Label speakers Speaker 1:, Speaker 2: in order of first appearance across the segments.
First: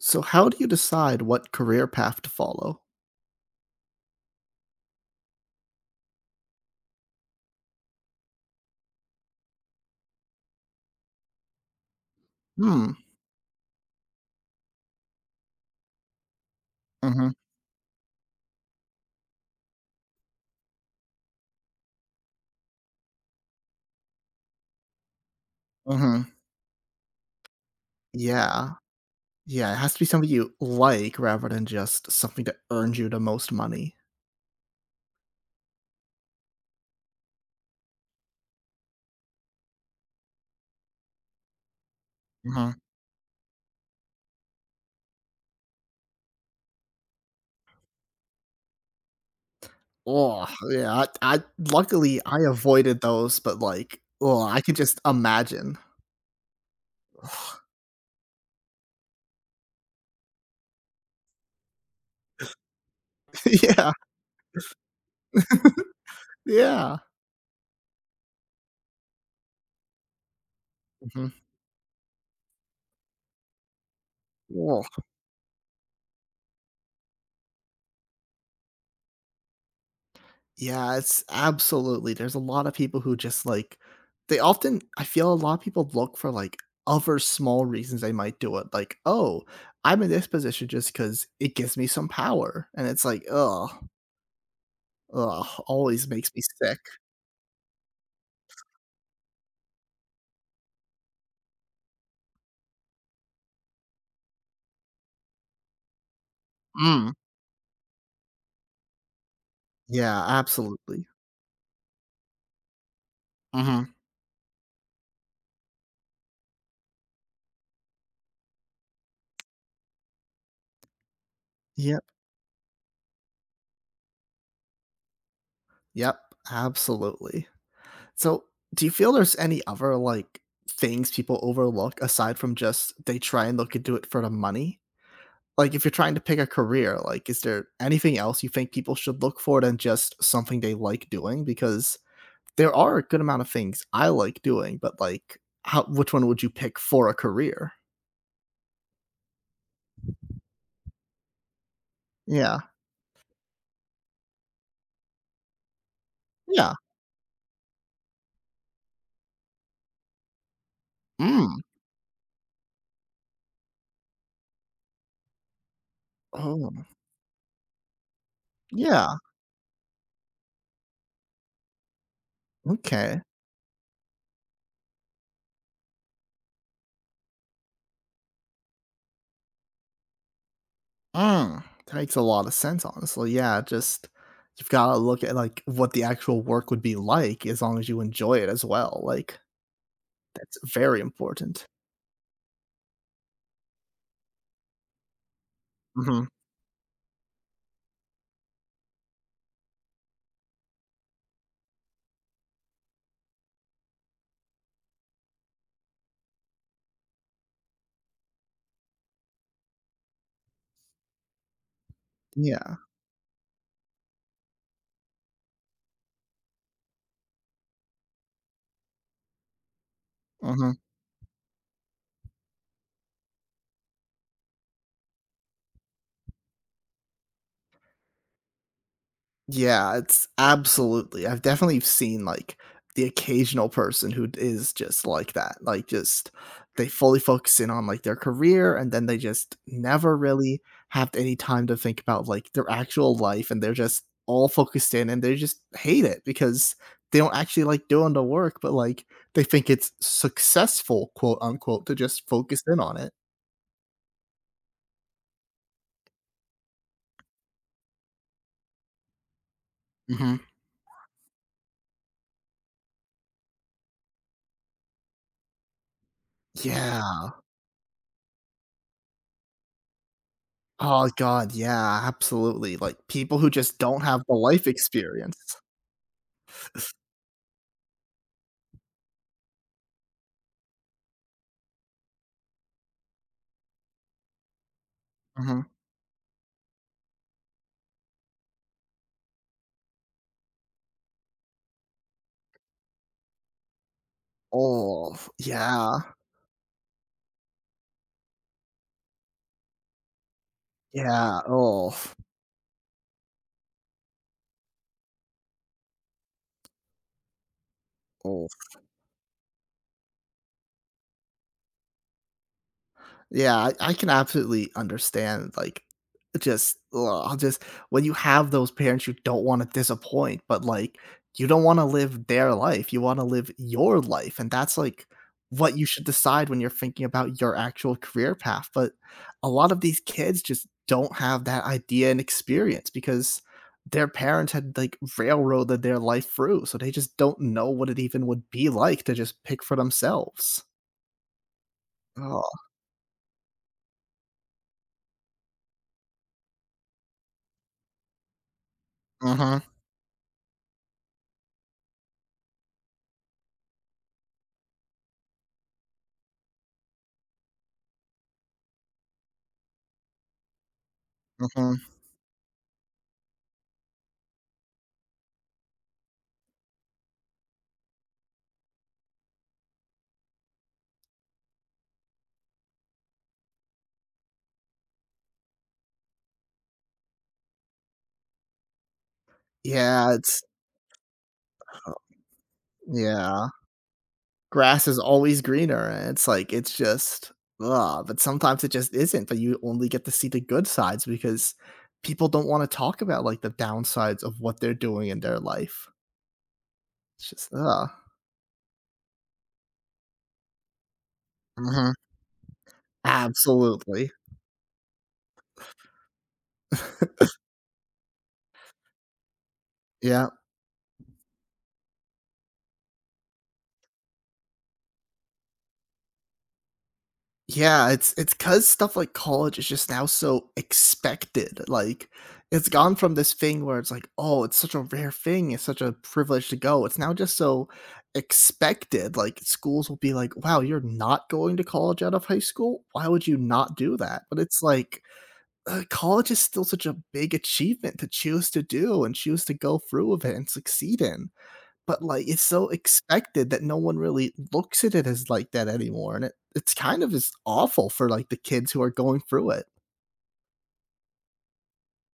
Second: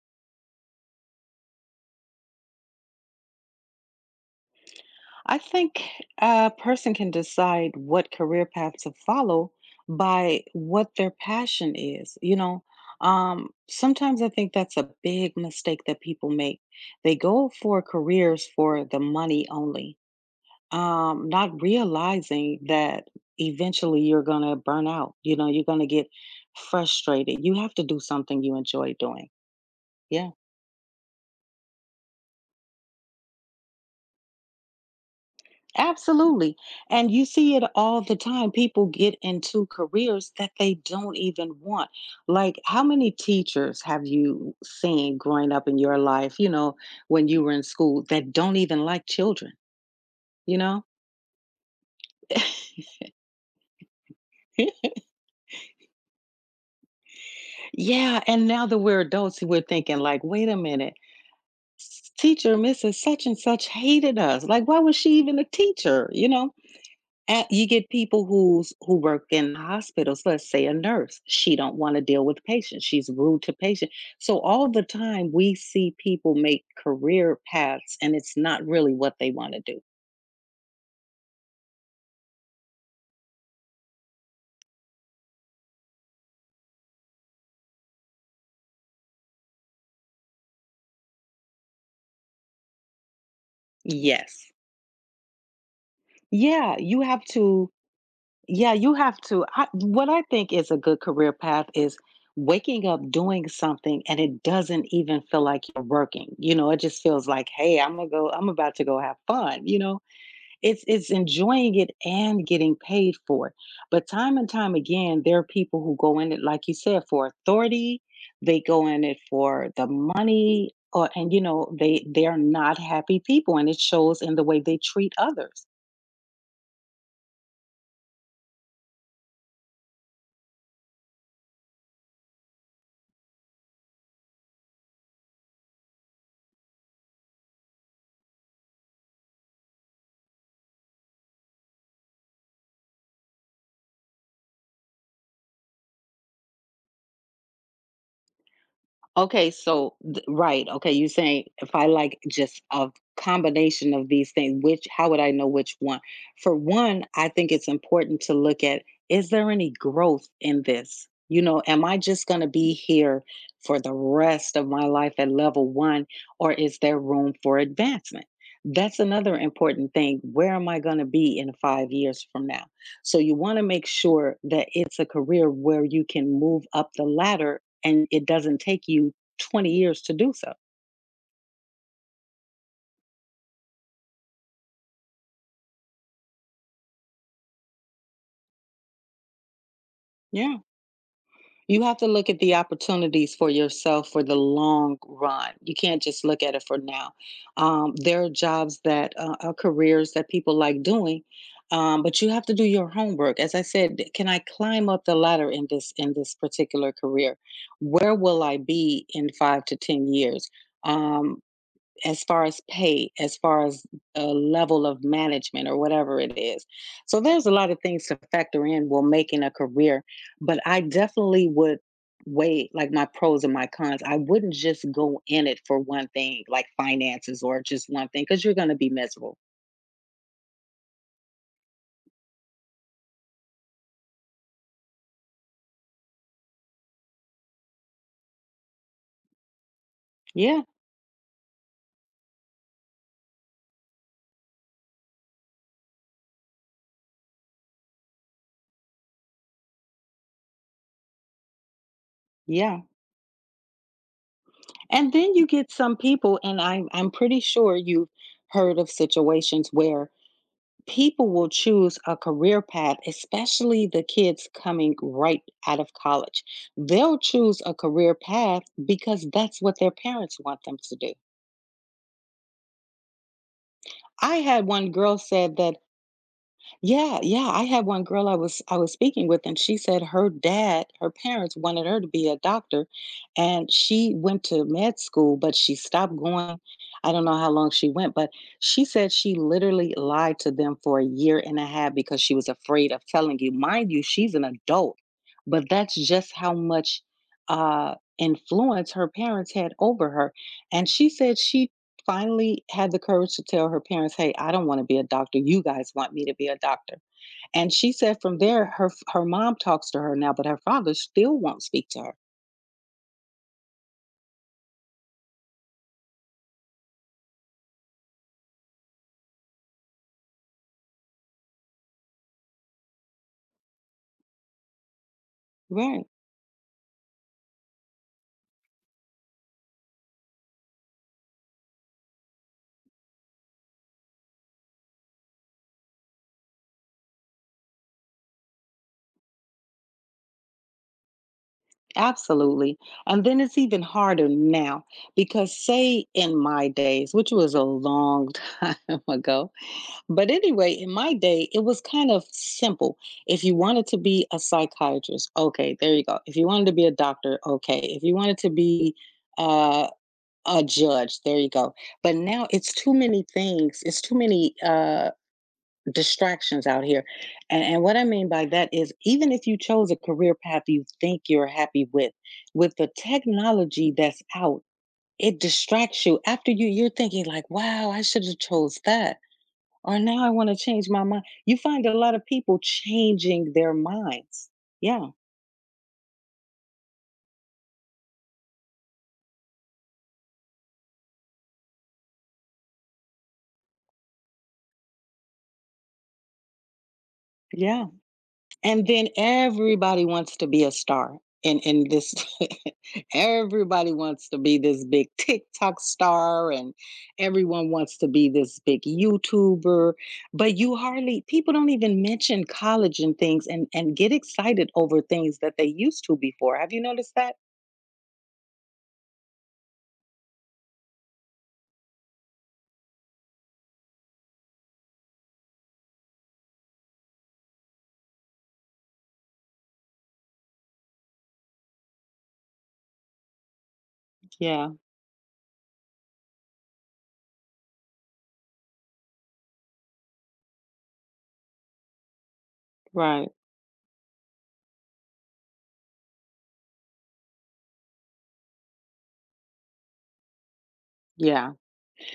Speaker 1: So how do you decide what career path to follow?
Speaker 2: I think a person can decide what career path to follow by what their passion is. You know,
Speaker 1: Hmm.
Speaker 2: sometimes I think that's a big mistake that people make. They
Speaker 1: Mhm.
Speaker 2: go for careers for the money only, not realizing that eventually you're going to burn out. You know, you're going to get
Speaker 1: Mhm.
Speaker 2: frustrated. You have to do something you
Speaker 1: Yeah.
Speaker 2: enjoy doing.
Speaker 1: Yeah, it has to be
Speaker 2: Yeah.
Speaker 1: something you like rather than just something that earns you the most money.
Speaker 2: Absolutely. And you see it all the time. People get into careers that they don't even want. Like,
Speaker 1: Mhm.
Speaker 2: how many teachers have you seen growing up in your life, when you were in school that don't even like children,
Speaker 1: Oh,
Speaker 2: you know?
Speaker 1: yeah, I luckily, I avoided those, but, like, oh, I could just imagine.
Speaker 2: Yeah. And now that we're adults, we're thinking, like, wait a minute, teacher Mrs. Such and Such
Speaker 1: Yeah,
Speaker 2: hated us. Like, why was she even a teacher, you know?
Speaker 1: yeah.
Speaker 2: And you get people who work in hospitals. Let's say a nurse,
Speaker 1: Mhm.
Speaker 2: she don't want to deal with patients. She's rude to patients. So all the time we see people make career paths and it's not really what they want to do.
Speaker 1: Yeah, it's absolutely. There's a lot of people who just like they often I feel a lot of people look for like other small reasons they might do it. Like, oh, I'm in this position just because it gives me some power. And it's like, ugh,
Speaker 2: Yes.
Speaker 1: ugh, always makes me
Speaker 2: Yeah,
Speaker 1: sick.
Speaker 2: you have to yeah, you have to I, what I think is a good career path is waking up doing something and it doesn't even feel like you're working. You know, it just
Speaker 1: Mm.
Speaker 2: feels like, "Hey, I'm about to go have fun," you know?
Speaker 1: Yeah,
Speaker 2: It's
Speaker 1: absolutely.
Speaker 2: it's enjoying it and getting paid for it.
Speaker 1: Hmm.
Speaker 2: But time and time again, there are people who go in it, like you said, for authority. They go in it for the money, or and they
Speaker 1: Yep.
Speaker 2: they are not happy people, and it shows in the way they treat others.
Speaker 1: Yep. Absolutely. So do you feel there's any other like things people overlook aside from just they try and look into it for the money? Like if you're trying to pick a career, like is there anything else you think people should look for than just something they like doing? Because there are a good amount of things I like doing, but like how which one would you pick for a career?
Speaker 2: Okay, so th right, okay, you saying if I like
Speaker 1: Yeah.
Speaker 2: just a combination of these things, which how would I know which one? For
Speaker 1: Yeah.
Speaker 2: one, I think it's important to look at, is there any growth in this? You
Speaker 1: Mm.
Speaker 2: know, am I just gonna be here for the rest of my life at level one, or
Speaker 1: Oh.
Speaker 2: is there room for advancement? That's
Speaker 1: Yeah.
Speaker 2: another important thing. Where am I gonna be in 5 years from now? So
Speaker 1: Okay.
Speaker 2: you wanna make sure that it's a career where you can move up the ladder and it doesn't take you 20 years to do so.
Speaker 1: Mm. That makes a lot of sense, honestly. Yeah, just you've gotta look at like what the actual work would be like as long as you enjoy it as well. Like that's
Speaker 2: Yeah.
Speaker 1: very important.
Speaker 2: You have to look at the opportunities for yourself for the long run. You can't just
Speaker 1: Mhm.
Speaker 2: look at it for now. There are jobs that are careers that people like doing, but you have to do your homework. As I said, can I climb up the ladder in this particular career? Where will I be in 5 to 10 years? Um, as far as
Speaker 1: Yeah.
Speaker 2: pay, as far as a level of management or whatever it is. So there's a lot of things to factor in while making a career, but
Speaker 1: Mhm.
Speaker 2: I definitely would weigh like my pros and my cons. I wouldn't just go in it for one thing, like finances or just one thing, because you're going to be miserable.
Speaker 1: Yeah, it's absolutely I've definitely seen, like, the occasional person who is just like that, like, just they fully focus in on, like, their career, and then they just never really
Speaker 2: Yeah,
Speaker 1: have any time to think about, like, their actual life, and they're just all focused in, and they just hate it because they don't actually like doing the work, but, like, they think it's "successful," quote, unquote, to just focus in
Speaker 2: yeah.
Speaker 1: on it.
Speaker 2: And then you get some people, and I'm pretty sure you've heard of situations where
Speaker 1: Mhm.
Speaker 2: people will choose a career path, especially the kids coming right out of college. They'll
Speaker 1: Yeah.
Speaker 2: choose a career path because that's what their parents want them to
Speaker 1: Oh
Speaker 2: do.
Speaker 1: god, yeah, absolutely, like, people who just don't have the
Speaker 2: I had
Speaker 1: life
Speaker 2: one girl
Speaker 1: experience.
Speaker 2: said that. Yeah, yeah, I had one girl I was speaking with, and she said her dad, her parents wanted her to be a doctor, and she went to med school, but
Speaker 1: Mhm.
Speaker 2: she stopped going. I don't know how long she went, but she said she literally lied to them for a year and a half because she was afraid of telling you. Mind you, she's an adult,
Speaker 1: Oh,
Speaker 2: but that's
Speaker 1: yeah,
Speaker 2: just how much influence her parents had over her. And she said
Speaker 1: yeah,
Speaker 2: she
Speaker 1: oh,
Speaker 2: finally had the courage to tell her parents, "Hey, I don't want to be a doctor. You guys want me to be a doctor." And she said from
Speaker 1: oh.
Speaker 2: there her mom talks to her now, but her father still won't speak to her.
Speaker 1: Yeah, I can absolutely understand, like, just ugh, just when you have those parents you don't wanna disappoint, but, like, you don't wanna live their life, you wanna live your life, and that's, like, what you should
Speaker 2: Right.
Speaker 1: decide when you're thinking about your actual career path, but a lot of these kids just don't have that idea and experience because their parents had, like, railroaded their life through, so they just don't know what it even would be like to just pick for themselves. Oh,
Speaker 2: Absolutely. And then it's even harder now because say in my days, which was a long time ago,
Speaker 1: uh
Speaker 2: but anyway, in my day it was kind of simple. If you wanted to be a psychiatrist, okay, there you go. If you wanted to be a doctor, okay. If you wanted to be uh a judge, there you go.
Speaker 1: huh.
Speaker 2: But now it's too many things, it's too many distractions out here, and what I mean by that is even if you chose a career path you think you're happy with the technology that's out, it distracts you after you're thinking like, "Wow, I should have chose that," or,
Speaker 1: Yeah,
Speaker 2: "Now I
Speaker 1: it's
Speaker 2: wanna change my mind." You find
Speaker 1: uh,
Speaker 2: a lot of people
Speaker 1: yeah.
Speaker 2: changing their minds.
Speaker 1: Grass is
Speaker 2: Yeah,
Speaker 1: always greener, and it's like it's just ugh, but sometimes it just isn't, but you only get to see the good sides because people don't wanna talk about, like, the downsides of what they're doing in their life. It's just
Speaker 2: yeah.
Speaker 1: ugh.
Speaker 2: And then everybody wants to be a star. And in
Speaker 1: Mhm.
Speaker 2: this, everybody
Speaker 1: Absolutely.
Speaker 2: wants to be this big TikTok star and everyone wants to be this big YouTuber.
Speaker 1: Yeah.
Speaker 2: But you hardly people don't even mention college and things and get excited over things that they used to before. Have you noticed that?
Speaker 1: Yeah, it's cause stuff like college is just now so expected, like, it's gone from this thing where it's like, "Oh, it's such a rare thing, it's such a privilege to go." It's now just so expected, like, schools will be like, "Wow, you're not going to college out of high school? Why would you not do that?" But it's
Speaker 2: Yeah,
Speaker 1: like, college is still such a big achievement to choose to do and choose to go through with it and succeed in. But, like, it's so
Speaker 2: right.
Speaker 1: expected that no one really looks at it as like that anymore, and it's kind of is awful for, like, the kids who are going through it.
Speaker 2: Yeah.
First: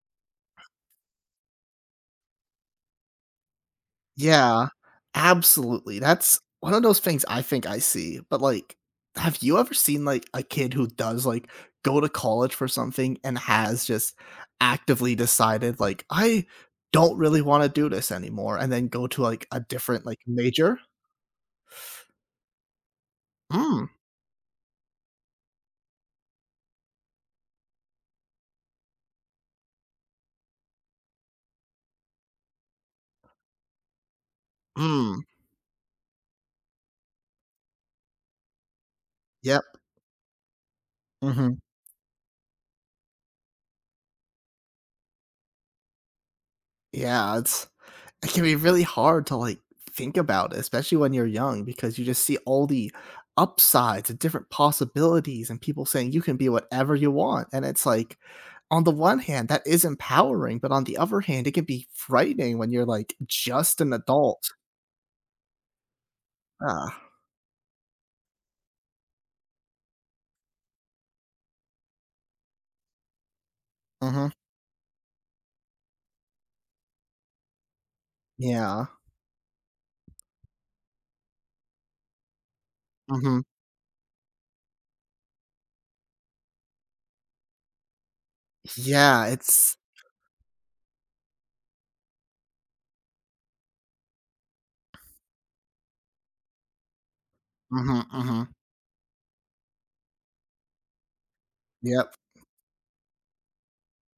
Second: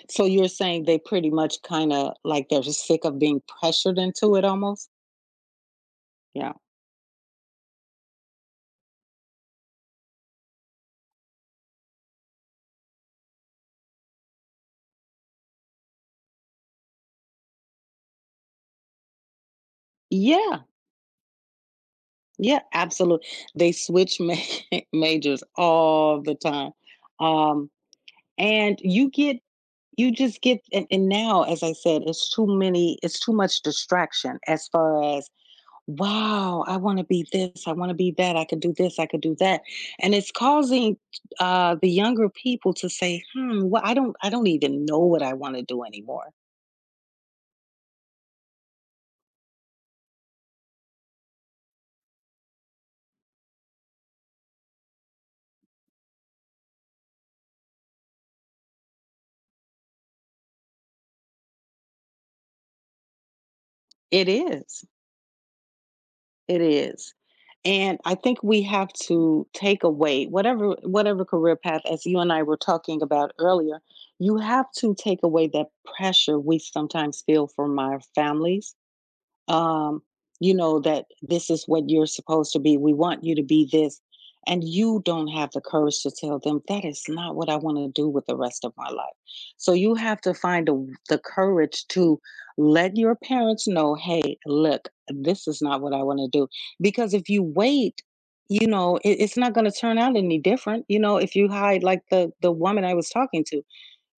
Speaker 2: So you're saying they pretty much kinda like they're just sick of being pressured into it
Speaker 1: Yeah,
Speaker 2: almost?
Speaker 1: absolutely, that's
Speaker 2: Yeah.
Speaker 1: one of those things I think I see, but, like, have you ever seen, like, a kid who does, like, go to college for something and has just actively decided, like, "I don't really wanna do this anymore," and then go to, like, a different, like,
Speaker 2: Yeah.
Speaker 1: major?
Speaker 2: Yeah, absolutely. They
Speaker 1: Mm,
Speaker 2: switch majors all the time. Um, and you get you just get and now as I said it's too many it's too much distraction as far
Speaker 1: mm,
Speaker 2: as, wow, I want to be this, I want to be that, I could do this, I could do that.
Speaker 1: yep,
Speaker 2: And it's causing
Speaker 1: mhm,
Speaker 2: the younger people to say, hmm, well, I don't even know what I want to do anymore.
Speaker 1: yeah, it's it can be really hard to like think about, especially when you're young, because you just see all the upsides and different possibilities and people saying you can be whatever you want. And it's like, on the one hand, that is empowering, but on the other hand, it can be frightening when you're like just an
Speaker 2: It
Speaker 1: adult.
Speaker 2: is. It
Speaker 1: Ah,
Speaker 2: is. And I think we have to take away whatever career path, as you and I were talking about earlier,
Speaker 1: hmm,
Speaker 2: you have to take away that pressure we sometimes feel from our families
Speaker 1: yeah,
Speaker 2: um, you know, that this is what you're supposed to be. We want you
Speaker 1: hmm,
Speaker 2: to be this. And you don't have the courage to tell them that is not what I want to do with the rest of my life.
Speaker 1: yeah,
Speaker 2: So
Speaker 1: it's,
Speaker 2: you have to find the courage to let your parents know, hey, look, this is not what I want to do. Because if you
Speaker 1: hmm,
Speaker 2: wait,
Speaker 1: hmm,
Speaker 2: you know, it's not going to turn out any different. You know, if you hide like
Speaker 1: yep,
Speaker 2: the woman I was talking to,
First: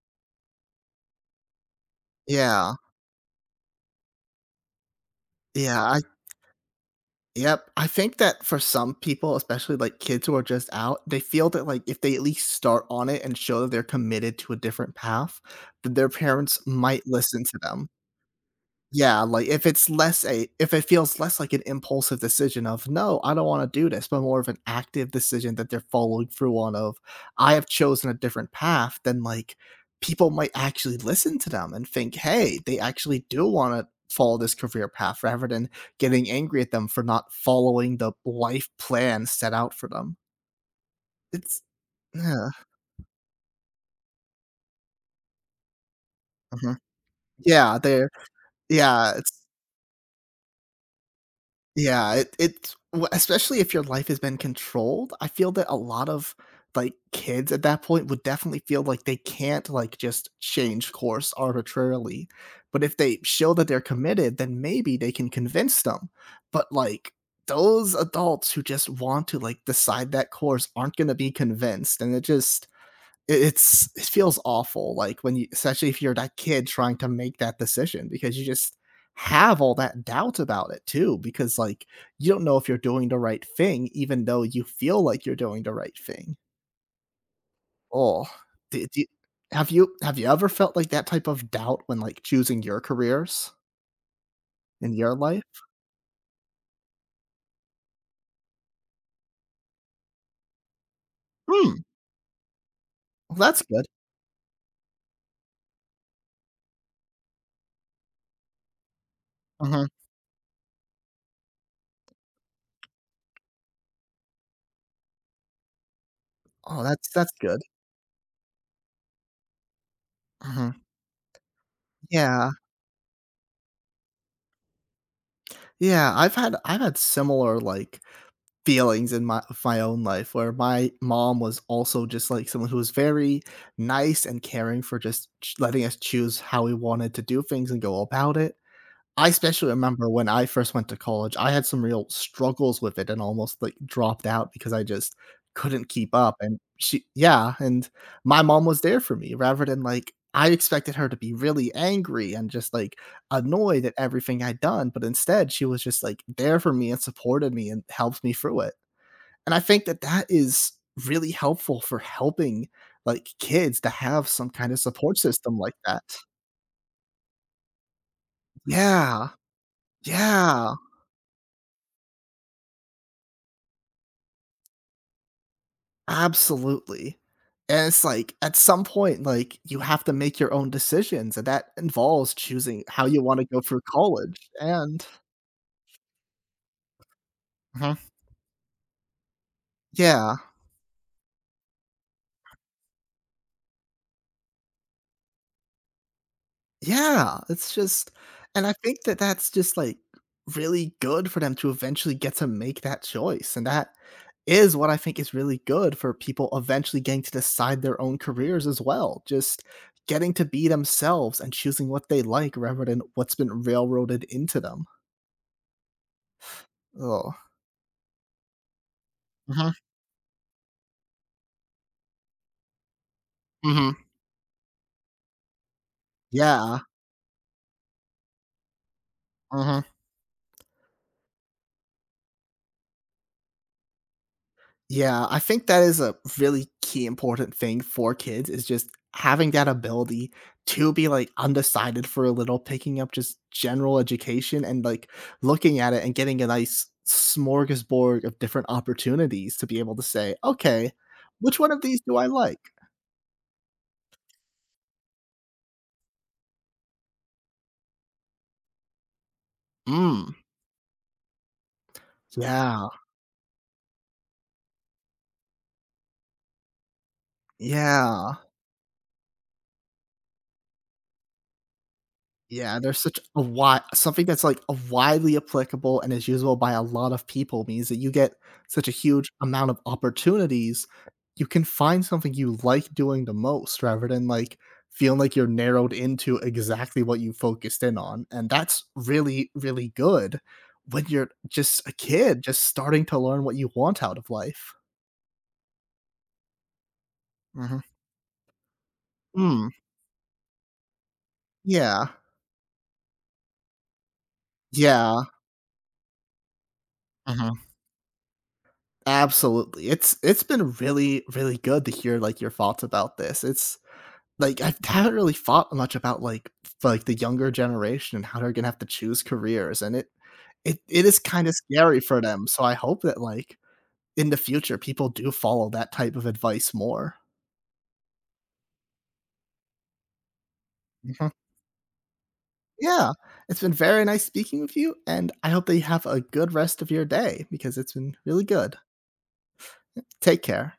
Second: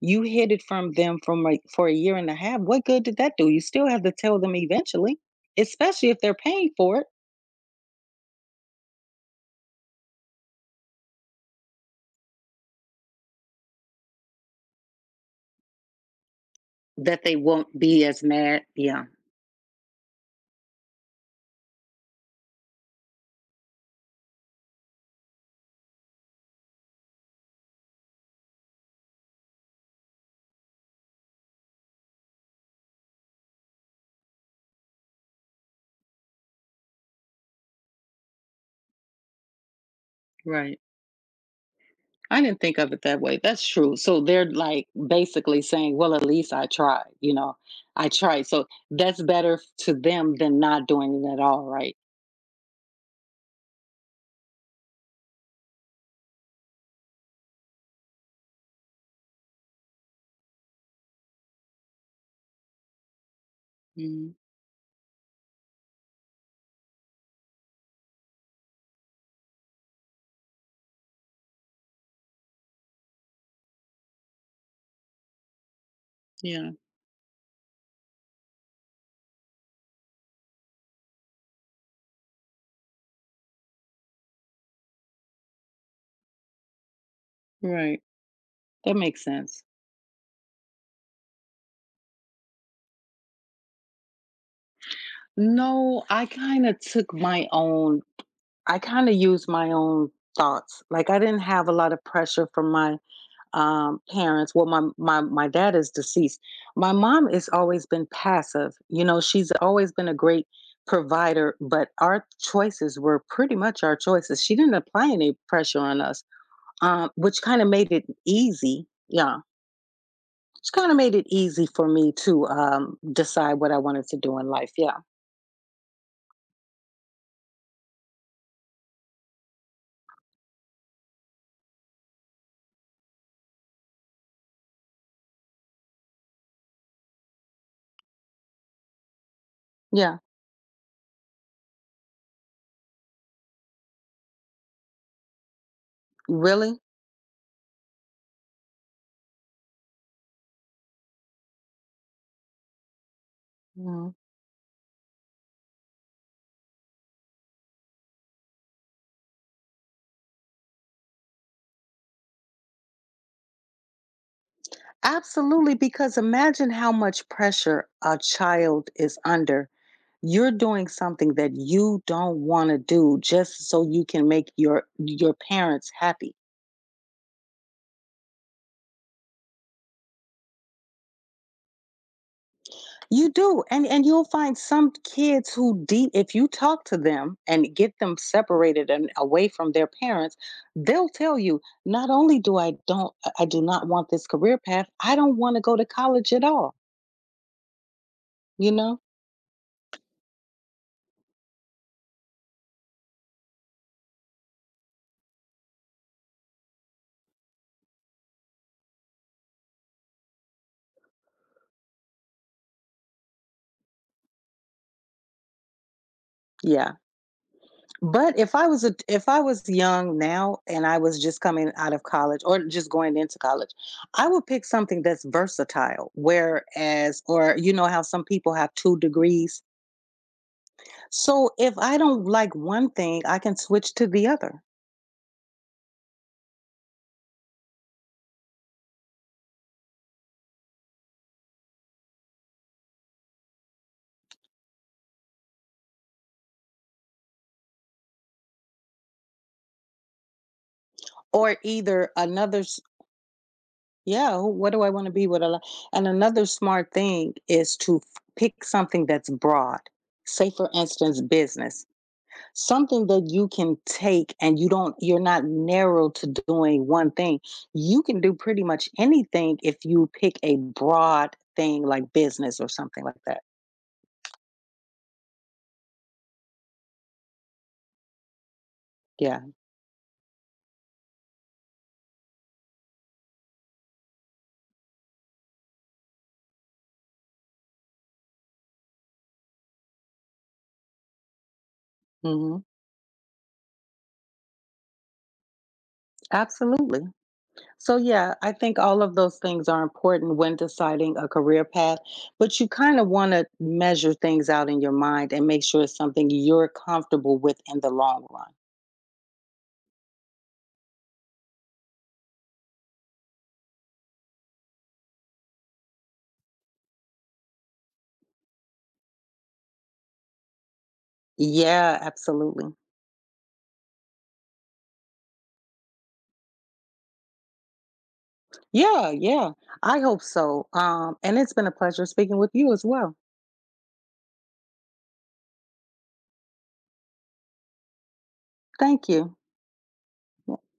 Speaker 2: you hid it from them from like for a year and a half.
Speaker 1: yeah,
Speaker 2: What good did that do? You still have to tell them eventually,
Speaker 1: yeah.
Speaker 2: especially if they're paying for it.
Speaker 1: Yep, I think that for some people, especially, like, kids who are just out, they feel that, like, if they at least start on it and show that they're committed to a different path, that their parents might
Speaker 2: That they
Speaker 1: listen to
Speaker 2: won't
Speaker 1: them.
Speaker 2: be as mad. Yeah.
Speaker 1: Yeah, like, if it's less a if it feels less like an impulsive decision of, "No, I don't wanna do this," but more of an active decision that they're following through on of, "I have chosen a different path," then, like, people might actually listen to them and think, "Hey, they actually do wanna follow this career path," rather than getting angry at them for not following the life plan set out for them.
Speaker 2: Right.
Speaker 1: It's
Speaker 2: I
Speaker 1: yeah,
Speaker 2: didn't think of it that way. That's true. So they're like basically saying, well, at least I
Speaker 1: mhm.
Speaker 2: tried, you know,
Speaker 1: Yeah,
Speaker 2: I
Speaker 1: they're
Speaker 2: tried. So
Speaker 1: yeah,
Speaker 2: that's
Speaker 1: it's
Speaker 2: better to them than not doing it at all, right?
Speaker 1: yeah, it it's w especially if your life has been controlled, I feel that a lot of, like, kids at that point would definitely feel like they can't, like, just change course arbitrarily, but if they show that they're
Speaker 2: Mm,
Speaker 1: committed, then maybe they can convince them, but, like, those adults who just want to, like, decide that course aren't gonna be convinced, and it just it's it feels awful like when you especially if you're that kid
Speaker 2: yeah,
Speaker 1: trying to make that decision because you just have all that doubt about it too because like you don't know if you're doing the right thing even though you feel like you're doing the right thing.
Speaker 2: right.
Speaker 1: Oh, do,
Speaker 2: That
Speaker 1: do,
Speaker 2: makes sense.
Speaker 1: have you ever felt like that type of doubt when like choosing your careers in your life?
Speaker 2: No, I kinda used my own thoughts. Like, I didn't have a
Speaker 1: Hmm,
Speaker 2: lot of pressure from my,
Speaker 1: well, that's good.
Speaker 2: um, parents. Well, my dad is deceased. My mom has always been passive, you know, she's
Speaker 1: Hmm.
Speaker 2: always been a great provider, but our choices were pretty much our choices. She didn't apply any pressure on us,
Speaker 1: Oh,
Speaker 2: um,
Speaker 1: that's
Speaker 2: which
Speaker 1: good.
Speaker 2: kinda made it easy, yeah, which
Speaker 1: Hmm.
Speaker 2: kinda made it easy for me to,
Speaker 1: Yeah.
Speaker 2: um, decide what I wanted to do in life, yeah.
Speaker 1: Yeah, I've had similar like feelings in my of my own life where my mom was also just like someone who was very nice and caring for just letting us choose how we wanted to do things and go about it. I especially remember
Speaker 2: Yeah.
Speaker 1: when I first went to college, I had some real struggles with it and almost like dropped out because I just couldn't keep up. And
Speaker 2: Really?
Speaker 1: she, yeah, and my mom was there for me rather than like I expected her to be really angry and just like annoyed at
Speaker 2: Mhm.
Speaker 1: everything I'd done. But instead, she was just like there for me and supported me and helped me through it, and I think that that is really helpful for helping like kids to have some kind of support system
Speaker 2: Absolutely,
Speaker 1: like that.
Speaker 2: because imagine how much pressure a child is
Speaker 1: Yeah,
Speaker 2: under. You're
Speaker 1: yeah,
Speaker 2: doing something that you don't want to do just so you can make your parents happy.
Speaker 1: absolutely, and it's like at some point like you have to make your own decisions and that involves choosing how you
Speaker 2: You
Speaker 1: want to go
Speaker 2: do.
Speaker 1: for
Speaker 2: And you'll
Speaker 1: college,
Speaker 2: find some
Speaker 1: and
Speaker 2: kids who deep if you talk to them and
Speaker 1: mhm,
Speaker 2: get them separated and away from their
Speaker 1: yeah.
Speaker 2: parents, they'll tell you, not only do I don't, I do not want this career path, I don't want to go to college at all,
Speaker 1: Yeah, it's just and
Speaker 2: you
Speaker 1: I
Speaker 2: know?
Speaker 1: think that that's just, like, really good for them to eventually get to make that choice, and that is what I think is really good for people eventually getting to decide their own careers as well, just getting to be themselves and choosing what they like rather than what's been railroaded into them.
Speaker 2: Yeah.
Speaker 1: Oh,
Speaker 2: But if I was a if I was
Speaker 1: mhm,
Speaker 2: young now and I was just coming out of college or just going into college,
Speaker 1: mhm.
Speaker 2: I would pick something that's versatile.
Speaker 1: Yeah.
Speaker 2: Whereas, or you know how some people have two degrees.
Speaker 1: Mhm.
Speaker 2: So if I don't like one thing, I can switch to the other
Speaker 1: Yeah, I think that is a really key important thing for kids is just having that ability to be like undecided for a little, picking up just general education and like looking at it and getting a nice smorgasbord of different opportunities to be able to say, okay,
Speaker 2: or
Speaker 1: which one of these
Speaker 2: either
Speaker 1: do I
Speaker 2: another.
Speaker 1: like?
Speaker 2: Yeah, what do I want to be? What a lot? And another smart thing is to pick something that's broad.
Speaker 1: Mm,
Speaker 2: Say, for instance, business.
Speaker 1: yeah,
Speaker 2: Something that you can take and you're not narrow to doing one thing. You can do
Speaker 1: yeah.
Speaker 2: pretty much anything if you pick a broad thing like business or
Speaker 1: Yeah, there's
Speaker 2: something
Speaker 1: such
Speaker 2: like
Speaker 1: a
Speaker 2: that.
Speaker 1: wide something that's, like, a widely applicable and is usable by a lot of people means that you get such a huge
Speaker 2: Yeah.
Speaker 1: amount of opportunities. You can find something you like doing the most rather than, like, feeling like you're narrowed into exactly what you focused in on, and that's really, really good when you're just a kid
Speaker 2: Hmm.
Speaker 1: just starting to learn what you want out of life.
Speaker 2: Absolutely.
Speaker 1: Mhm.
Speaker 2: So yeah, I think all of those things
Speaker 1: Mm,
Speaker 2: are important when deciding a career path,
Speaker 1: yeah.
Speaker 2: but you kind of want to measure things out in your
Speaker 1: Yeah.
Speaker 2: mind and make sure it's something you're comfortable with
Speaker 1: Mhm.
Speaker 2: in the long run.
Speaker 1: Absolutely. It's been really, really good to hear like your thoughts about this. It's like I haven't really thought much about like like the younger generation and how they're gonna have to choose careers, and it is kind of
Speaker 2: Yeah,
Speaker 1: scary for them. So
Speaker 2: absolutely.
Speaker 1: I hope that like in the future people do follow that type of advice more.
Speaker 2: Yeah, yeah. I hope so.
Speaker 1: Mhm.
Speaker 2: And it's been a pleasure speaking with you as
Speaker 1: Yeah.
Speaker 2: well.
Speaker 1: It's been very nice speaking with you and I hope that you have a good rest of your day because it's been really good.
Speaker 2: Thank you.
Speaker 1: Take care.